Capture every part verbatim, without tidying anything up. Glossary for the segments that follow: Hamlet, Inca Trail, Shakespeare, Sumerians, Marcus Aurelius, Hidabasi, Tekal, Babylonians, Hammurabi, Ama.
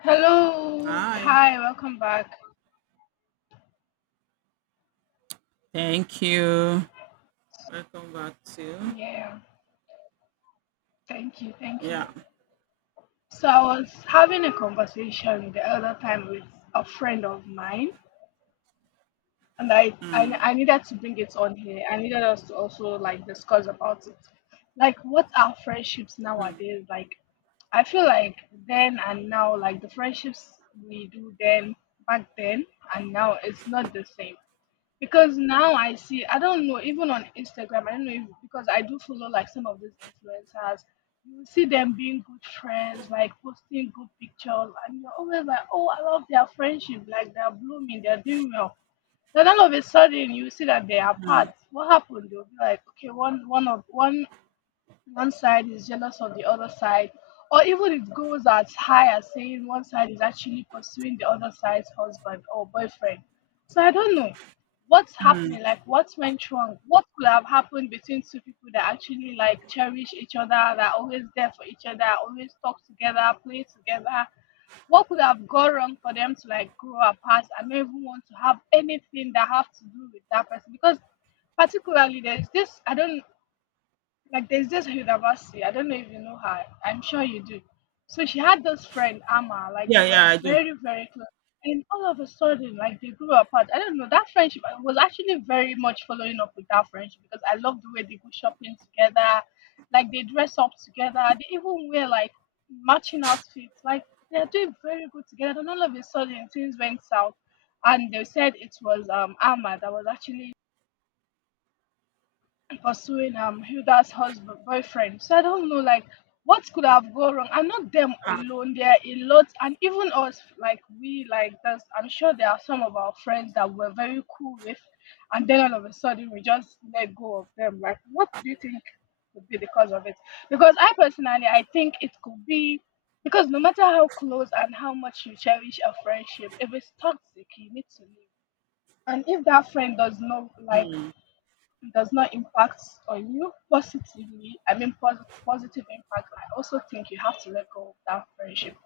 Hello. Hi, Hi, welcome back. thank you. Welcome back to Yeah, thank you, thank you. yeah. So I was having a conversation the other time with a friend of mine and I, I I needed to bring it on here. I needed us to also like discuss about it. Like what are friendships Mm, nowadays? Like I feel like then and now, like the friendships we do then back then and now it's not the same. Because now I see, I don't know, even on Instagram, I don't know if because I do follow like some of these influencers, you will see them being good friends, like posting good pictures, and you're always like, oh, I love their friendship, like they're blooming, they're doing well. Then all of a sudden, you see that they are apart. mm, What happened? They'll be like, okay, one one of one one side is jealous of the other side, or even it goes as high as saying one side is actually pursuing the other side's husband or boyfriend. So I don't know what's mm. happening, like what went wrong, what could have happened between two people that actually like cherish each other, that are always there for each other, always talk together, play together. What could have gone wrong for them to like grow apart and not even want to have anything that have to do with that person? Because particularly there's this I don't like there's this Hidabasi, I don't know if you know her. I'm sure you do. So she had this friend, Ama, like they Yeah, yeah, were I do. very, very close. And all of a sudden, like they grew apart. I don't know. That friendship I was actually very much following up with, that friendship, because I love the way they go shopping together. Like they dress up together. They even wear like matching outfits. Like they are doing very good together. And all of a sudden things went south. And they said it was um Ama that was actually pursuing um Hilda's husband boyfriend. So I don't know like what could have gone wrong. And not them Ah, alone. There are a lot and even us like we like there's, I'm sure there are some of our friends that we're very cool with and then all of a sudden we just let go of them. Like what do you think could be the cause of it? Because I personally I think it could be because no matter how close and how much you cherish a friendship, if it's toxic you need to leave. And if that friend does not like mm, it does not impact on you positively, I mean posit- positive impact, I also think you have to let go of that friendship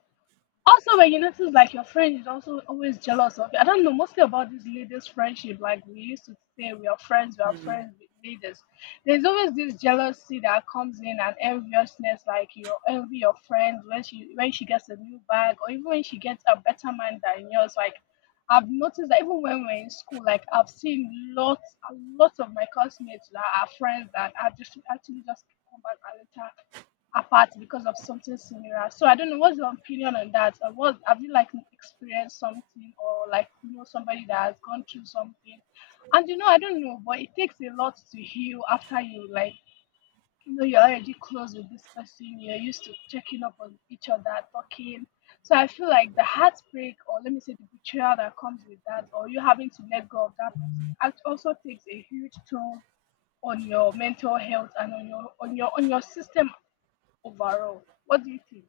also, when you notice like your friend is also always jealous of you. I don't know, mostly about this ladies' friendship. Like we used to say, we are friends, we are mm. friends with ladies. There's always this jealousy that comes in and enviousness. Like you envy your friend when she when she gets a new bag or even when she gets a better man than yours. Like I've noticed that even when we're in school, like I've seen lots, a lot of my classmates that are friends that are just actually just come back and later apart because of something similar. So I don't know what's your opinion on that. Or what have you, like, experienced something or like you know somebody that has gone through something? And you know I don't know, but it takes a lot to heal after you like you know you're already close with this person. You're used to checking up on each other, talking. So I feel like the heartbreak, or let me say the betrayal that comes with that, or you having to let go of that person, act- also takes a huge toll on your mental health and on your on your on your system overall. What do you think?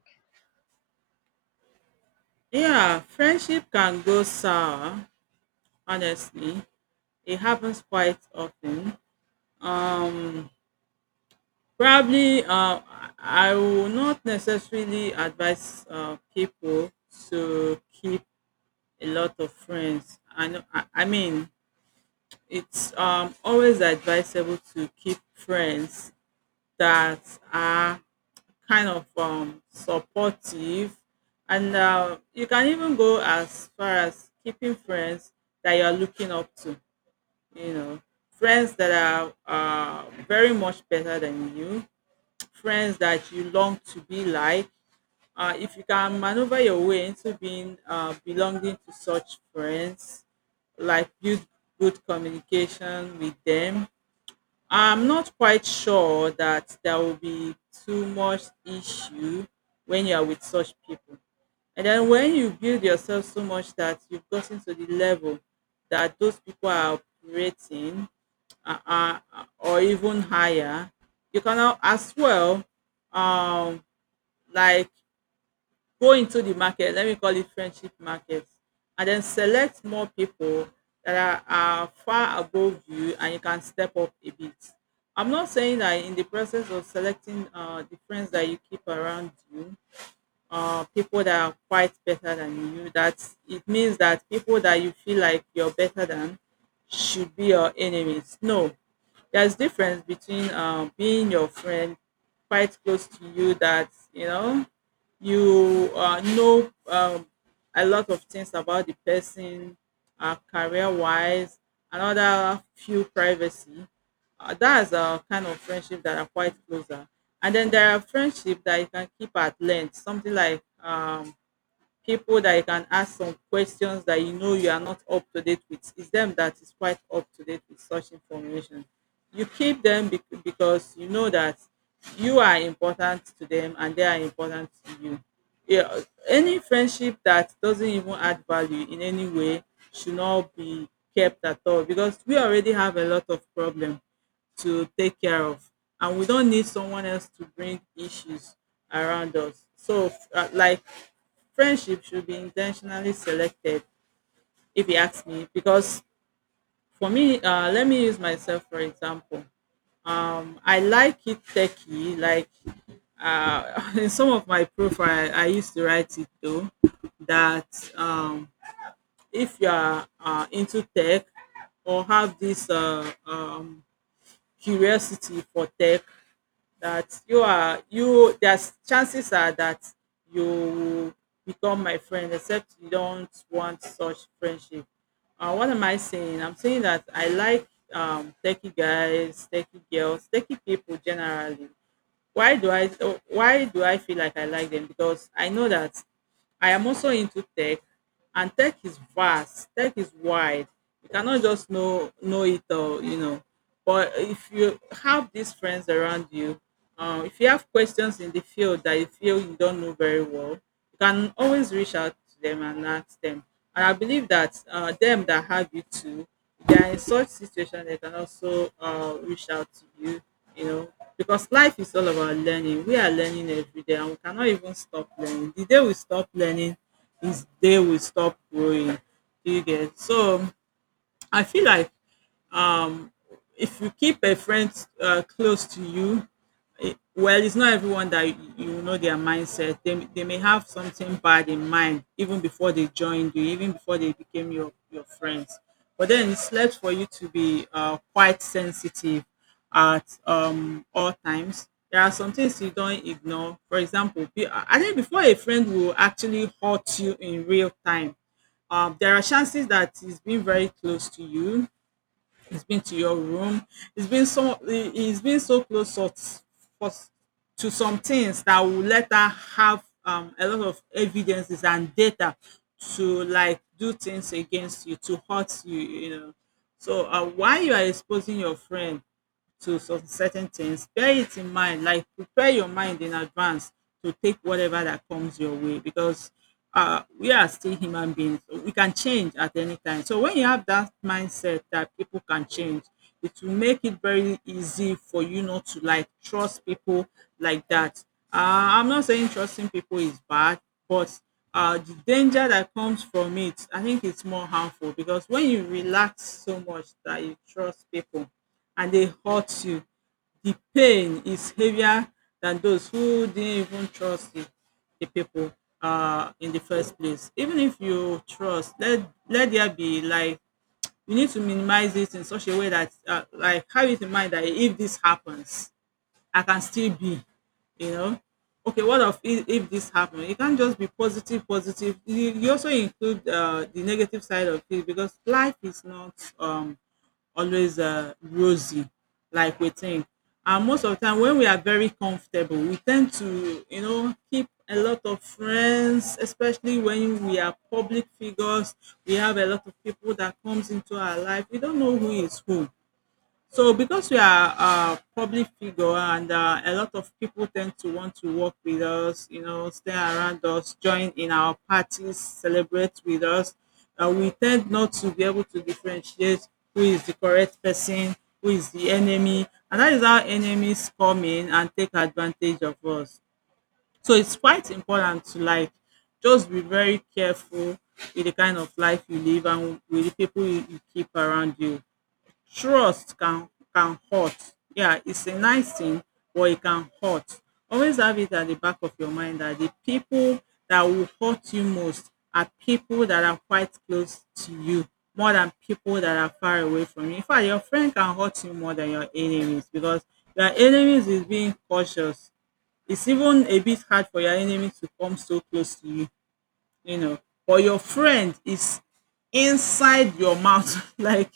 Yeah, friendship can go sour, honestly. It happens quite often. Um probably uh I I will not necessarily advise uh people to keep a lot of friends. I know I, I mean it's um always advisable to keep friends that are kind of um, supportive. And uh, you can even go as far as keeping friends that you are looking up to, you know, friends that are uh, very much better than you, friends that you long to be like. Uh, if you can maneuver your way into being uh, belonging to such friends, like build good communication with them. I'm not quite sure that there will be too much issue when you are with such people. And then when you build yourself so much that you've gotten to the level that those people are operating uh, uh, or even higher, you can al- as well, um, like go into the market, let me call it friendship market, and then select more people that are, are far above you and you can step up a bit. I'm not saying that in the process of selecting uh, the friends that you keep around you, uh, people that are quite better than you, that it means that people that you feel like you're better than should be your enemies. No, there's difference between uh, being your friend, quite close to you, that you know you uh, know um, a lot of things about the person, uh, career wise, another few privacy. Uh, that's a kind of friendship that are quite closer. And then there are friendship that you can keep at length, something like um, people that you can ask some questions that you know you are not up to date with. It's them that is quite up to date with such information. You keep them bec- because you know that you are important to them and they are important to you. Yeah, any friendship that doesn't even add value in any way should not be kept at all, because we already have a lot of problems to take care of and we don't need someone else to bring issues around us. So f- uh, like, friendship should be intentionally selected if you ask me, because for me, uh, let me use myself for example. um, I like it techie, like uh, in some of my profile I used to write it though, that um, if you are uh, into tech or have this uh, um, curiosity for tech, that you are you there's chances are that you will become my friend, except you don't want such friendship. Uh, what am I saying? I'm saying that I like um techie guys, techie girls, techie people generally. Why do I, why do I feel like I like them? Because I know that I am also into tech, and tech is vast, tech is wide. You cannot just know know it all, you know. But if you have these friends around you, uh, if you have questions in the field that you feel you don't know very well, you can always reach out to them and ask them. And I believe that uh, them that have you too, they are in such situation, they can also uh, reach out to you, you know, because life is all about learning. We are learning every day and we cannot even stop learning. The day we stop learning is the day we stop growing. Do you get? So I feel like um if you keep a friend uh, close to you. Eh, well, it's not everyone that you you know their mindset. They, they may have something bad in mind even before they joined you, even before they became your, your friends. But then it's left for you to be uh, quite sensitive at um, all times. There are some things you don't ignore. For example, be- I think before a friend will actually hurt you in real time, um, there are chances that he's been very close to you, he's been to your room, he's been so he- he's been so close to, for, to some things that will let her have um, a lot of evidences and data to like do things against you, to hurt you, you know. So uh, why you are exposing your friend to some certain things, bear it in mind, like prepare your mind in advance to take whatever that comes your way, because uh, we are still human beings. We can change at any time. So when you have that mindset that people can change, it will make it very easy for you not to like trust people like that. Uh, I'm not saying trusting people is bad, but uh, the danger that comes from it, I think it's more harmful, because when you relax so much that you trust people, and they hurt you, the pain is heavier than those who didn't even trust the, the people uh, in the first place. Even if you trust, let, let there be like, you need to minimize it in such a way that, uh, like, have it in mind that if this happens, I can still be, you know. Okay, what of if, if this happens? It can't just be positive, positive. You, you also include uh, the negative side of it, because life is not um, always uh, rosy like we think. And most of the time when we are very comfortable, we tend to, you know, keep a lot of friends, especially when we are public figures. We have a lot of people that comes into our life. We don't know who is who. So because we are a public figure, and uh, a lot of people tend to want to work with us, you know, stay around us, join in our parties, celebrate with us, uh, we tend not to be able to differentiate who is the correct person, who is the enemy, and that is how enemies come in and take advantage of us. So it's quite important to like just be very careful with the kind of life you live and with the people you, you keep around you. Trust can can hurt. Yeah, it's a nice thing, but it can hurt. Always have it at the back of your mind that the people that will hurt you most are people that are quite close to you, more than people that are far away from you. In fact, your friend can hurt you more than your enemies, because your enemies is being cautious. It's even a bit hard for your enemy to come so close to you, you know. But your friend is inside your mouth, like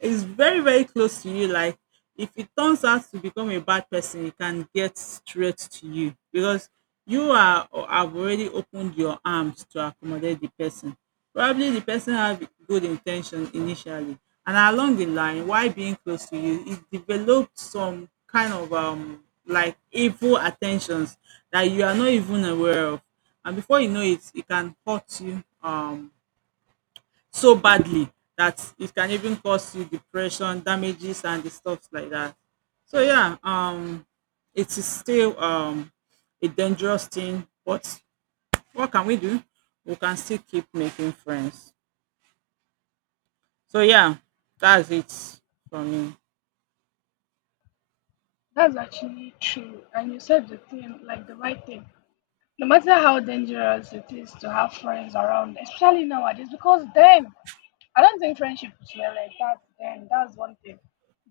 it's very very close to you, like if it turns out to become a bad person, it can get straight to you, because you are, or have already opened your arms to accommodate the person. Probably the person have good intention initially, and along the line while being close to you, it developed some kind of um like evil attentions that you are not even aware of, and before you know it, it can hurt you um so badly that it can even cause you depression, damages, and the stuff like that. So yeah, um, it is still um, a dangerous thing, but what can we do? We can still keep making friends. So yeah, that's it for me. That's actually true. And you said the thing, like the right thing. No matter how dangerous it is to have friends around, especially nowadays, because then I don't think friendships were like that then. That's one thing.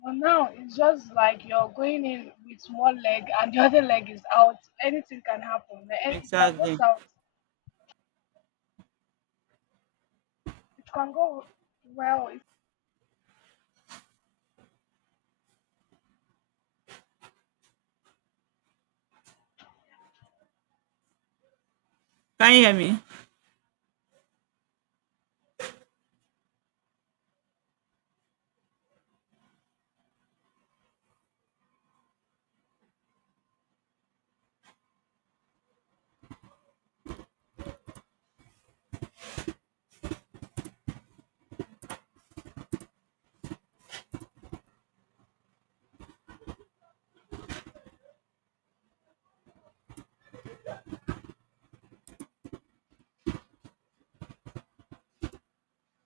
But now it's just like you're going in with one leg and the other leg is out. Anything can happen. Like, eh, it can go Exactly. south. It can go well. Can you hear me?